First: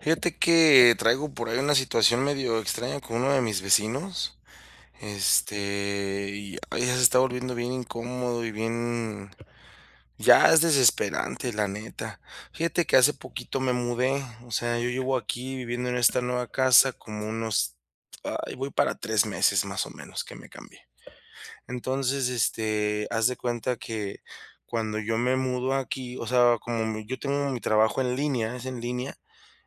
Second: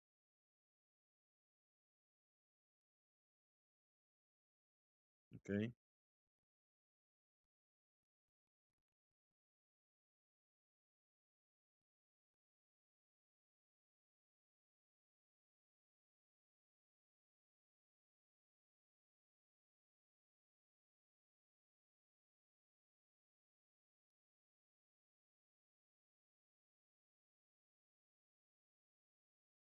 Fíjate que traigo por ahí una situación medio extraña con uno de mis vecinos. Okey, Ya se está volviendo bien incómodo y bien, ya es desesperante, la neta. Fíjate que hace poquito me mudé, o sea, yo llevo aquí viviendo en esta nueva casa como unos, ay, voy para 3 meses más o menos que me cambié. Entonces, haz de cuenta que cuando yo me mudo aquí, o sea, yo tengo mi trabajo en línea, es en línea.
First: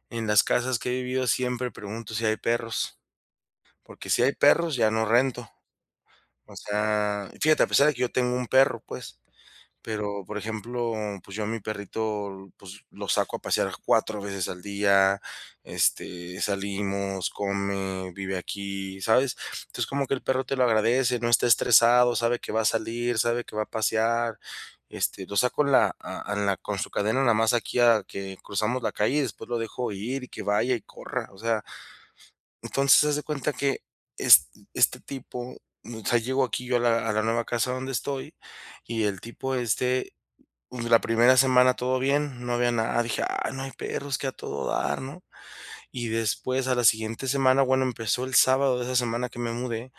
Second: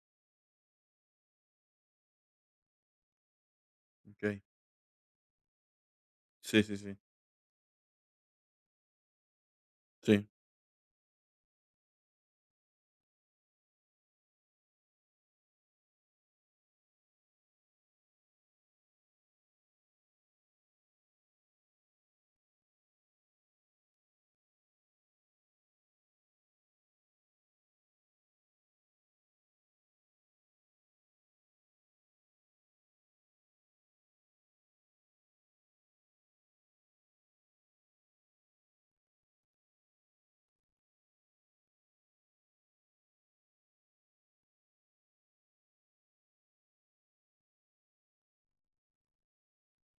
En las casas que he vivido siempre pregunto si hay perros, porque si hay okey. perros ya no rento. O Sí, sí, sí. sea, fíjate, a pesar de que yo tengo un perro, pues, pero, Sí. por ejemplo, pues, yo a mi perrito, pues, lo saco a pasear 4 veces al día, salimos, come, vive aquí, ¿sabes? Entonces, como que el perro te lo agradece, no está estresado, sabe que va a salir, sabe que va a pasear, lo saco en la con su cadena nada más aquí a que cruzamos la calle y después lo dejo ir y que vaya y corra. O sea, entonces, haz de cuenta que es este tipo, o sea, llego aquí yo a la nueva casa donde estoy, y el tipo este, pues, la primera semana todo bien, no había nada, dije: "Ah, no hay perros, que a todo dar", ¿no? Y después a la siguiente semana, bueno, empezó el sábado de esa semana que me mudé,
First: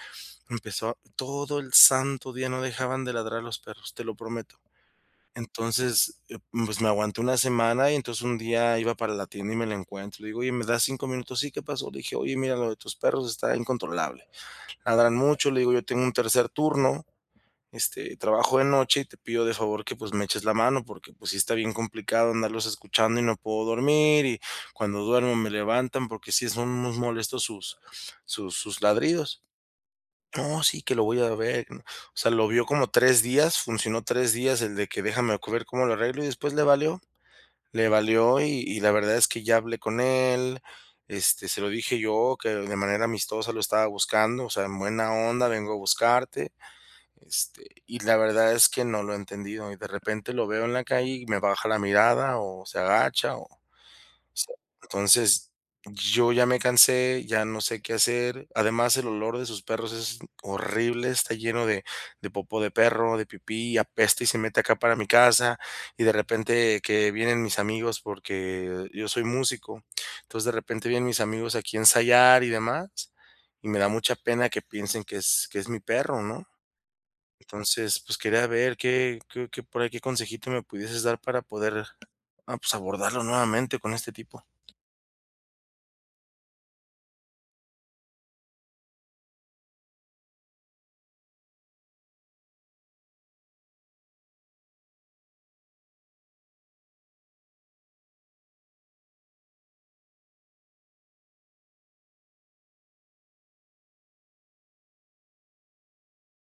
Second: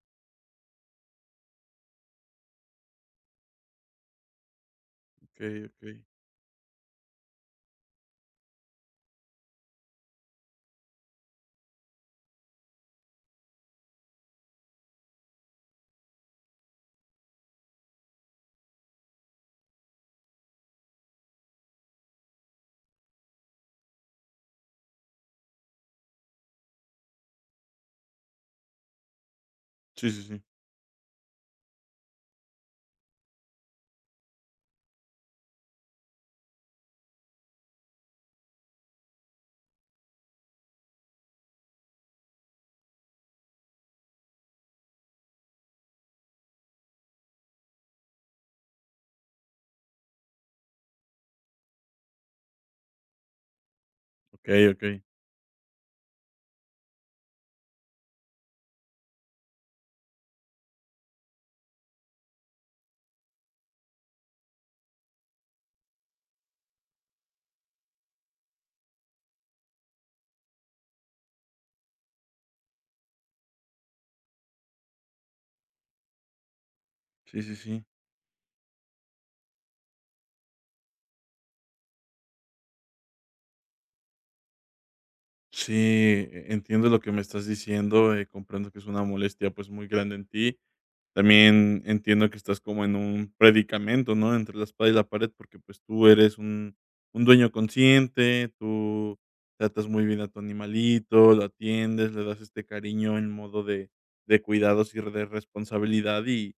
empezó todo el santo día, no dejaban de ladrar los perros, te lo prometo. Okey, okey. Entonces, pues, me aguanté una semana y entonces un día iba para la tienda y me la encuentro. Le digo: "Oye, ¿me das 5 minutos?". "Sí, ¿qué pasó?". Le dije: "Oye, mira, lo de tus perros está incontrolable. Ladran mucho". Le digo: "Yo tengo un tercer turno, trabajo de noche y te pido de favor que, pues, me eches la mano porque, pues, sí está bien complicado andarlos escuchando y no puedo dormir, y cuando duermo me levantan porque sí son unos molestos sus sus ladridos". Sí, sí, sí. "No, sí, que lo voy a ver. Que no". O sea, lo vio como 3 días, funcionó 3 días el de que "déjame ver cómo lo arreglo", y después le valió, y la verdad es que ya hablé con él, se lo dije yo, que de manera amistosa lo estaba buscando, o sea, en buena onda, vengo a buscarte, y la verdad es que no lo he entendido, y de repente lo veo en la calle y me baja la mirada o se agacha o... Sí. Okey, okey. Entonces, yo ya me cansé, ya no sé qué hacer. Además, el olor de sus perros es horrible, está lleno de popó de perro, de pipí, y apesta y se mete acá para mi casa, y de repente que vienen mis amigos, porque yo soy músico. Entonces, de repente vienen mis amigos aquí a ensayar y demás, y me da mucha pena que piensen que es mi perro, ¿no? Sí, sí, sí. Entonces, pues, quería ver qué por ahí, qué consejito me pudieses dar para poder, ah, pues, abordarlo nuevamente con este tipo. Sí, entiendo lo que me estás diciendo, comprendo que es una molestia, pues, muy grande en ti. También entiendo que estás como en un predicamento, ¿no? Entre la espada y la pared, porque pues tú eres un dueño consciente, tú tratas muy bien a tu animalito, lo atiendes, le das este cariño en modo de cuidados y de responsabilidad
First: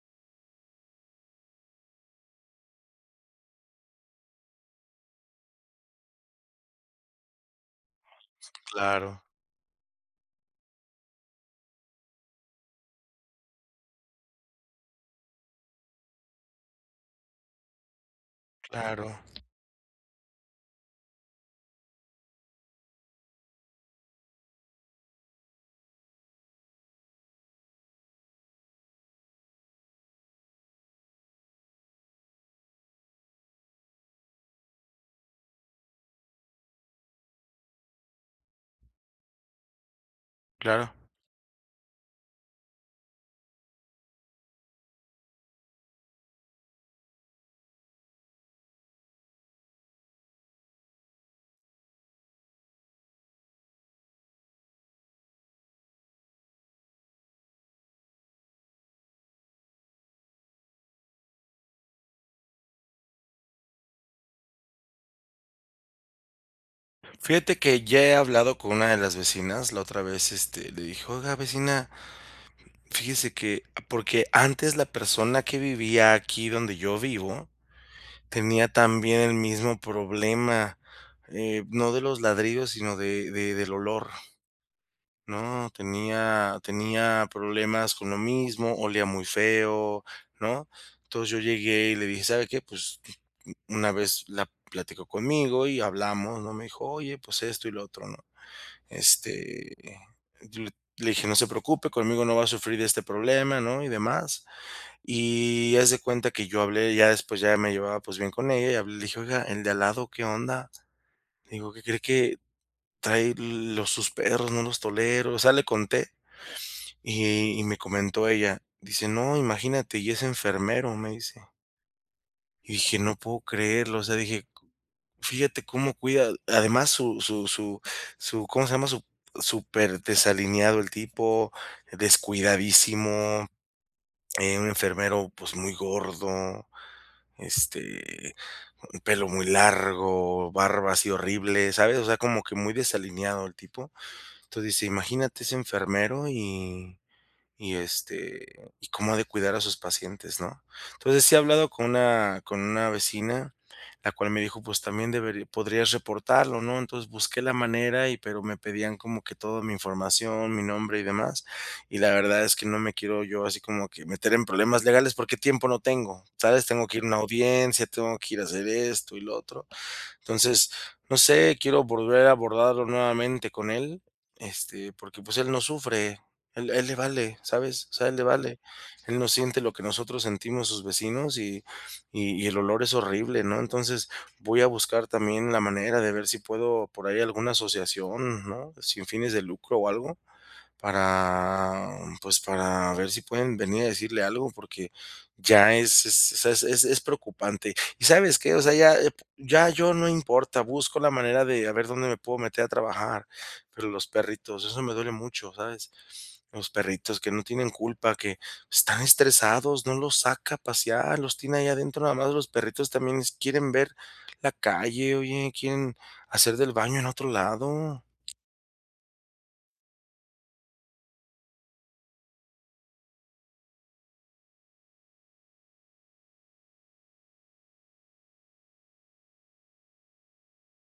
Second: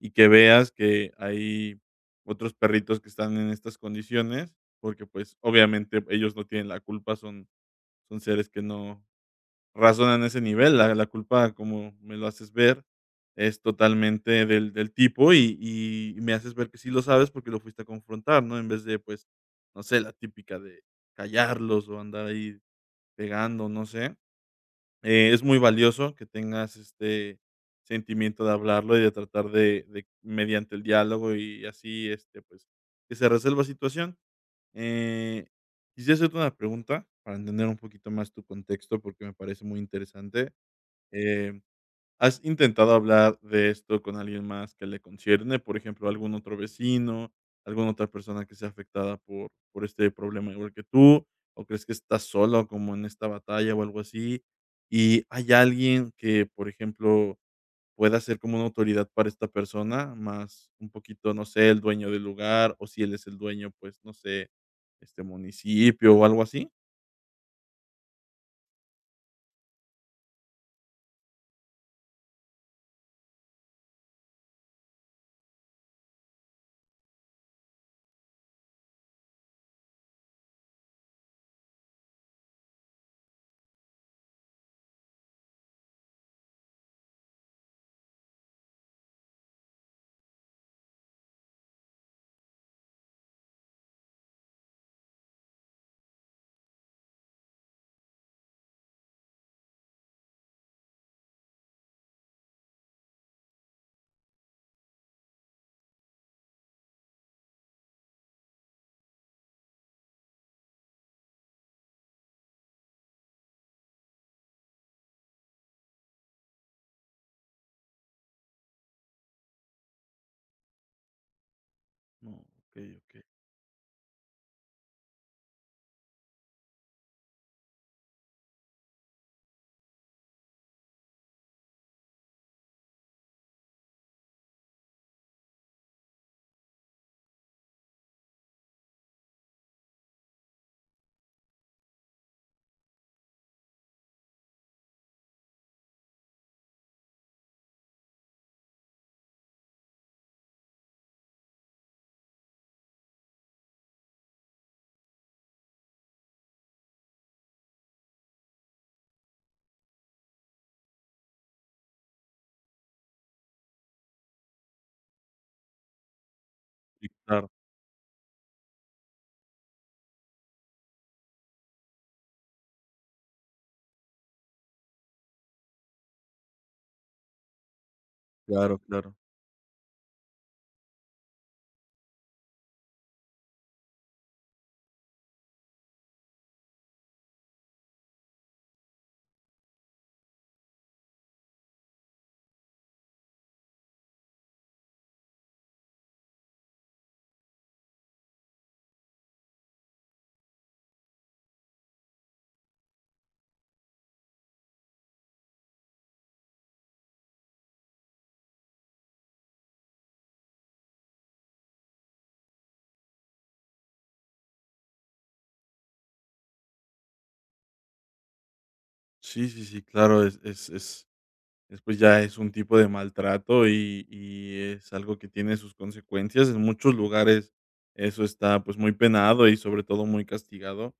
y que veas que hay otros perritos que están en estas condiciones, porque pues obviamente ellos no tienen la culpa, son seres que no, Claro, razonan a ese nivel, la culpa, como me lo haces ver, es totalmente del tipo, y me haces ver que sí lo sabes porque lo fuiste a confrontar, ¿no? En vez de, claro, pues, no sé, la típica de callarlos o andar ahí pegando, no sé. Es muy valioso que tengas este sentimiento de hablarlo y de tratar de mediante el diálogo y así, este, pues, que se resuelva situación. Eh, Quisiera hacerte una pregunta para entender un poquito más tu contexto, porque me parece muy interesante. claro. Em, ¿Has intentado hablar de esto con alguien más que le concierne? Por ejemplo, algún otro vecino, alguna otra persona que sea afectada por este problema igual que tú, o crees que estás solo como en esta batalla o algo así. ¿Y hay alguien que, por ejemplo, pueda ser como una autoridad para esta persona, más un poquito, no sé, el dueño del lugar, o si él es el dueño, pues, no sé, este, municipio o algo así? Fíjate que ya he hablado con una de las vecinas. La otra vez, le dije: "Oiga, vecina, fíjese que..." porque antes la persona que vivía aquí donde yo vivo tenía también el mismo problema, no de los ladridos, sino de del olor. No, tenía problemas con lo mismo, olía muy feo, ¿no? Entonces, yo llegué y le dije: "¿Sabe qué?". Pues, una vez la platicó conmigo y hablamos, ¿no? Me dijo: "Oye, pues esto y lo otro", ¿no? Este, yo le dije: "No se preocupe, conmigo no va a sufrir de este problema", ¿no? Y demás. Y haz de cuenta que yo hablé, ya después ya me llevaba, pues, bien con ella, y hablé, le dije: "Oiga, el de al lado, ¿qué onda?". Le digo: "¿Qué cree que trae los sus perros, no los tolero?". O sea, le conté. Y me comentó ella, dice: "No, imagínate, y es enfermero", me dice. No, Y okey, dije: "No okey. puedo creerlo", o sea, dije, fíjate cómo cuida, además su, ¿cómo se llama? Su... Súper desalineado el tipo, descuidadísimo, un enfermero pues muy gordo, este, un pelo muy largo, barba así horrible, ¿sabes? O sea, como que muy desalineado el tipo. Entonces dice: "Imagínate ese enfermero y y este, y cómo ha de cuidar a sus pacientes", ¿no? Entonces, sí he hablado con una vecina, la cual me dijo: "Pues también deberi podrías reportarlo", ¿no? Entonces, busqué la manera y pero me pedían como que toda mi información, mi nombre y demás, y la verdad es que no me quiero yo así como que meter en problemas legales porque tiempo no tengo, ¿sabes? Tengo que ir a Sí, una claro, audiencia, tengo que ir a hacer esto y lo otro. Entonces, no sé, quiero volver a abordarlo nuevamente con él, porque pues él no sufre, él le vale, ¿sabes? O sea, él le vale, claro, claro. él no siente lo que nosotros sentimos sus vecinos y, y el olor es horrible, ¿no? Entonces voy a buscar también la manera de ver si puedo por ahí alguna asociación, ¿no? Sin fines de lucro o algo, para, pues, para ver si pueden venir a decirle algo, porque ya es preocupante. ¿Y sabes qué? O sea, ya ya yo no importa, busco la manera de a ver dónde me puedo meter a trabajar, pero los perritos, eso me duele mucho, ¿sabes? Los perritos que no tienen culpa, que están estresados, no los saca a pasear, los tiene ahí adentro nada más. Los perritos también quieren ver la calle, oye, quieren hacer del baño en otro lado. Sí, sí, sí, claro, es es, pues, ya es un tipo de maltrato y es algo que tiene sus consecuencias. En muchos lugares eso está, pues, muy penado y, sobre todo, muy castigado.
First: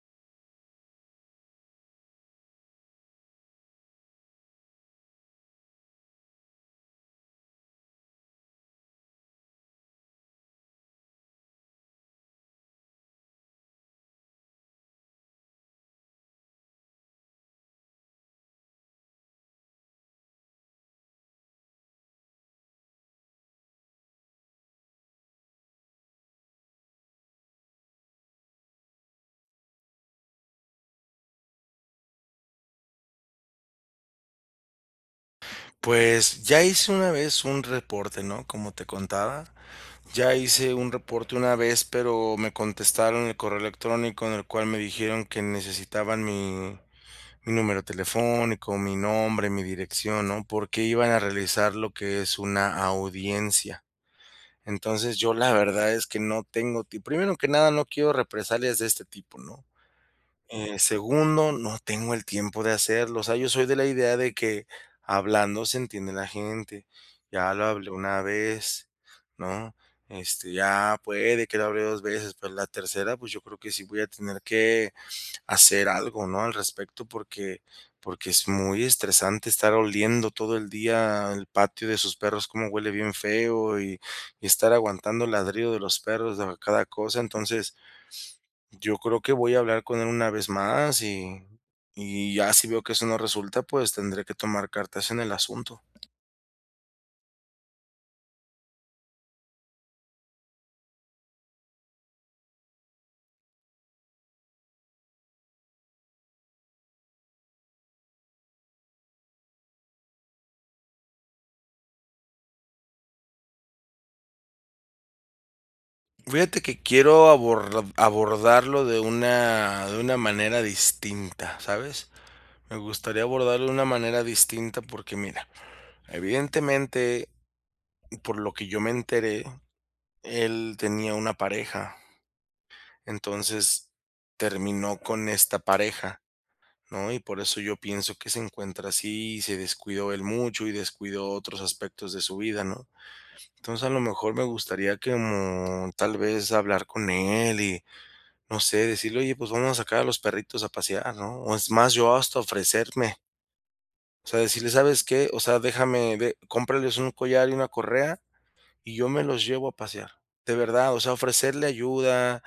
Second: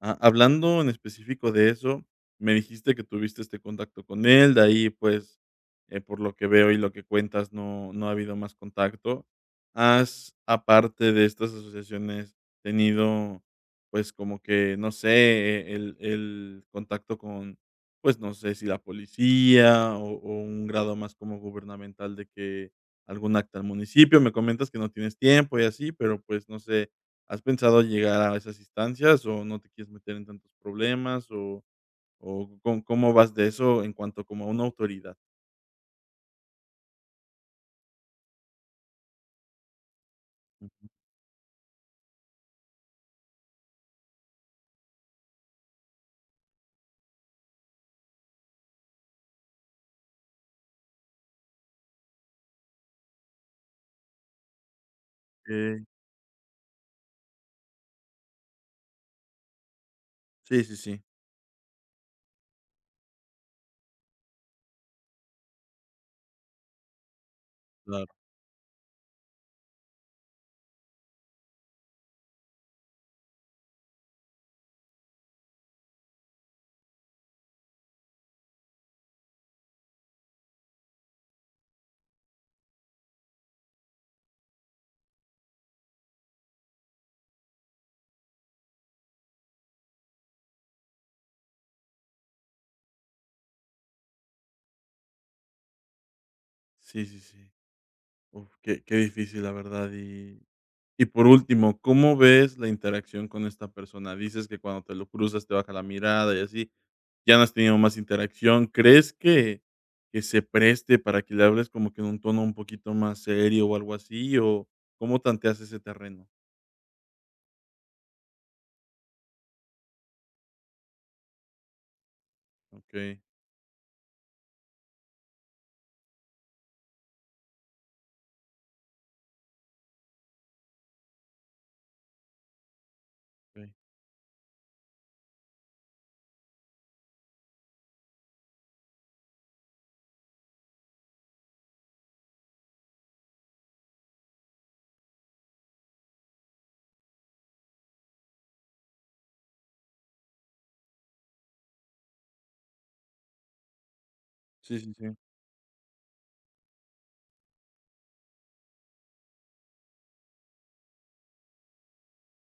Ha hablando en específico de eso, me dijiste que tuviste este contacto con él, de ahí, pues, por lo que veo y lo que cuentas, no ha habido más contacto. ¿Has, aparte de estas asociaciones, tenido, pues, como que, no sé, el contacto con pues, no sé si la policía o un grado más como gubernamental de que algún acta al municipio. Me comentas que no tienes tiempo y así, pero, pues, no sé, ¿has pensado llegar a esas instancias o no te quieres meter en tantos problemas o con cómo vas de eso en cuanto como a una autoridad? Pues ya hice una vez un reporte, ¿no? Como te contaba, ya hice un reporte una vez, pero me contestaron el correo electrónico en el cual me dijeron que necesitaban mi número telefónico, mi nombre, mi dirección, ¿no? Porque iban a realizar lo que es una audiencia. Entonces yo la Okey. verdad es que no tengo, primero que nada no quiero represalias de este tipo, ¿no? Sí, sí, sí, Segundo, no tengo el tiempo de hacerlo. O sea, yo soy de la idea de que hablando se entiende la gente. Ya lo hablé una claro. vez, ¿no? Ya puede que lo hable 2 veces, pero la tercera, pues yo creo que sí voy a tener que hacer algo, ¿no? Al respecto, porque es muy estresante estar oliendo todo el día el patio de sus perros, cómo huele bien feo y estar aguantando el ladrido de los perros, de cada cosa. Entonces, yo creo que voy a hablar con él una vez más y ya si veo que eso no resulta, pues, tendré que tomar cartas en el asunto. Sí, sí, sí. Uf, qué qué difícil, la verdad. Y por último, ¿cómo ves la interacción con esta persona? Dices que cuando te lo cruzas te baja la mirada y así. Ya no has tenido más interacción. ¿Crees que se preste para que le hables como que en un tono un poquito más serio o algo así? ¿O cómo tanteas ese terreno? Fíjate que quiero abordarlo de una manera distinta, ¿sabes? Me Okey, gustaría abordarlo de una manera distinta porque, mira, evidentemente, por lo que yo me enteré, él tenía una pareja, okey. entonces terminó con esta pareja, ¿no? Y por eso yo pienso que se encuentra así y se descuidó él mucho y descuidó otros aspectos de su vida, ¿no? Entonces a lo mejor me gustaría que como tal vez hablar con él y no sé, decirle: "Oye, pues vamos a sacar a los perritos a pasear", ¿no? O es más, yo hasta ofrecerme. O sea, decirle: Sí, sí, "¿Sabes sí. qué? O sea, déjame, de, cómprales un collar y una correa y yo me los llevo a pasear". De verdad, o sea, ofrecerle ayuda,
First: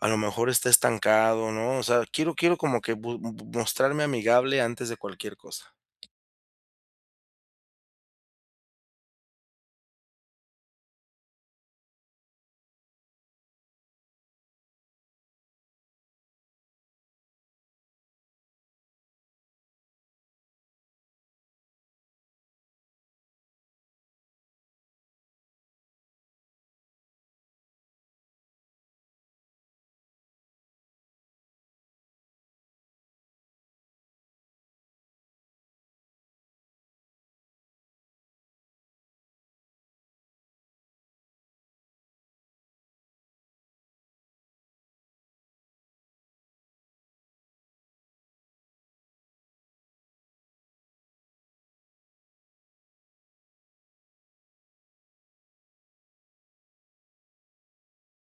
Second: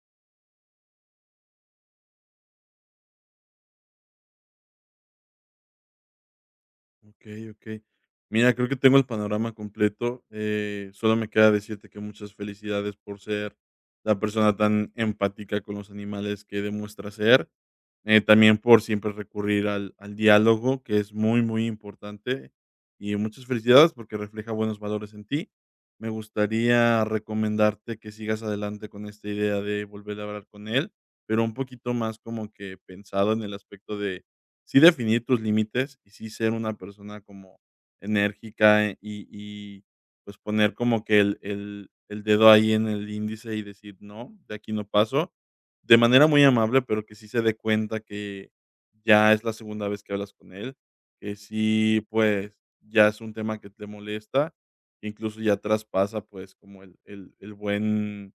a lo mejor está estancado, ¿no? O sea, quiero como que mostrarme amigable antes de cualquier cosa. Okey, okey. Mira, creo que tengo el panorama completo, solo me queda decirte que muchas felicidades por ser la persona tan empática con los animales que demuestras ser, también por siempre recurrir al diálogo, que es muy, muy importante, y muchas felicidades porque refleja buenos valores en ti. Me gustaría recomendarte que sigas adelante con esta idea de volver a hablar con él, pero un poquito más como que pensado en el aspecto de sí definir tus límites y sí ser una persona como enérgica, y, pues, poner como que el dedo ahí en el índice y decir: "No, de aquí no paso", de manera muy amable, pero que sí se dé cuenta que ya es la segunda vez que hablas con él, que sí, pues, ya es un tema que te molesta, que incluso ya traspasa, pues, como el buen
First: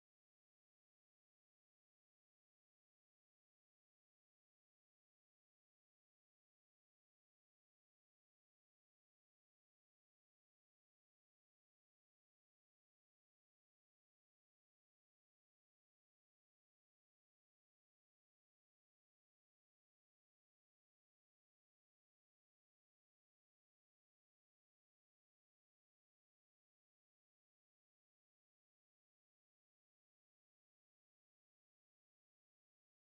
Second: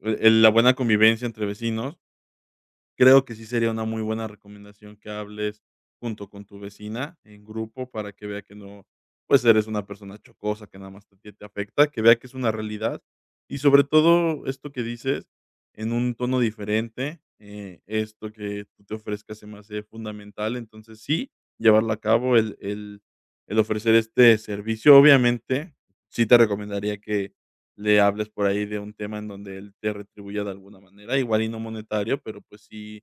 el la buena convivencia entre vecinos. Creo que sí sería una muy buena recomendación que hables junto con tu vecina en grupo para que vea que no, pues, eres una persona chocosa que nada más a ti te afecta, que vea que es una realidad. Y sobre todo esto que dices en un tono diferente, esto que tú te ofrezcas se me hace fundamental. Entonces sí, llevarlo a cabo, el ofrecer este servicio. Obviamente, sí te recomendaría que le hables por ahí de un tema en donde él te retribuya de alguna manera, igual y no monetario, pero pues sí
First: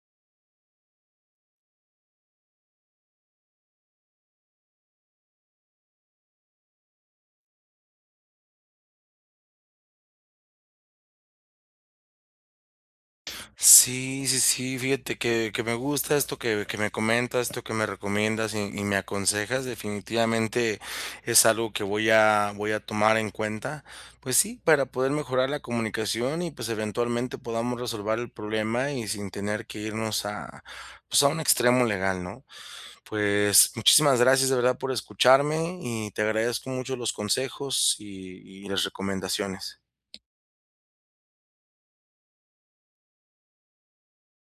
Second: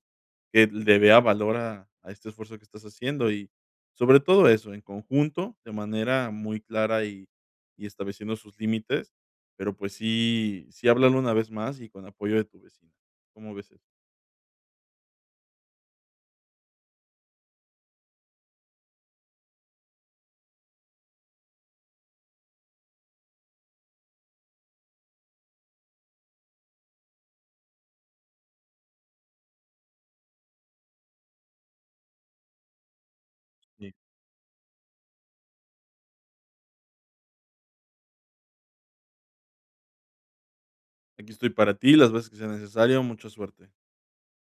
que le vea valor a este esfuerzo que estás haciendo y sobre todo eso, en conjunto, de manera muy clara y estableciendo sus límites, pero pues sí, sí háblalo una vez más y con apoyo de tu vecina. ¿Cómo ves eso? Sí, sí, sí, fíjate que me gusta esto que me comentas, esto que me recomiendas y me aconsejas, definitivamente es algo que voy a, voy a tomar en cuenta, pues sí, para poder mejorar la comunicación y pues eventualmente podamos resolver el problema y sin tener que irnos a, pues a un extremo legal, ¿no? Pues Y muchísimas gracias de verdad por escucharme y te agradezco mucho los consejos y las recomendaciones. aquí estoy para ti las veces que sea necesario, mucha suerte.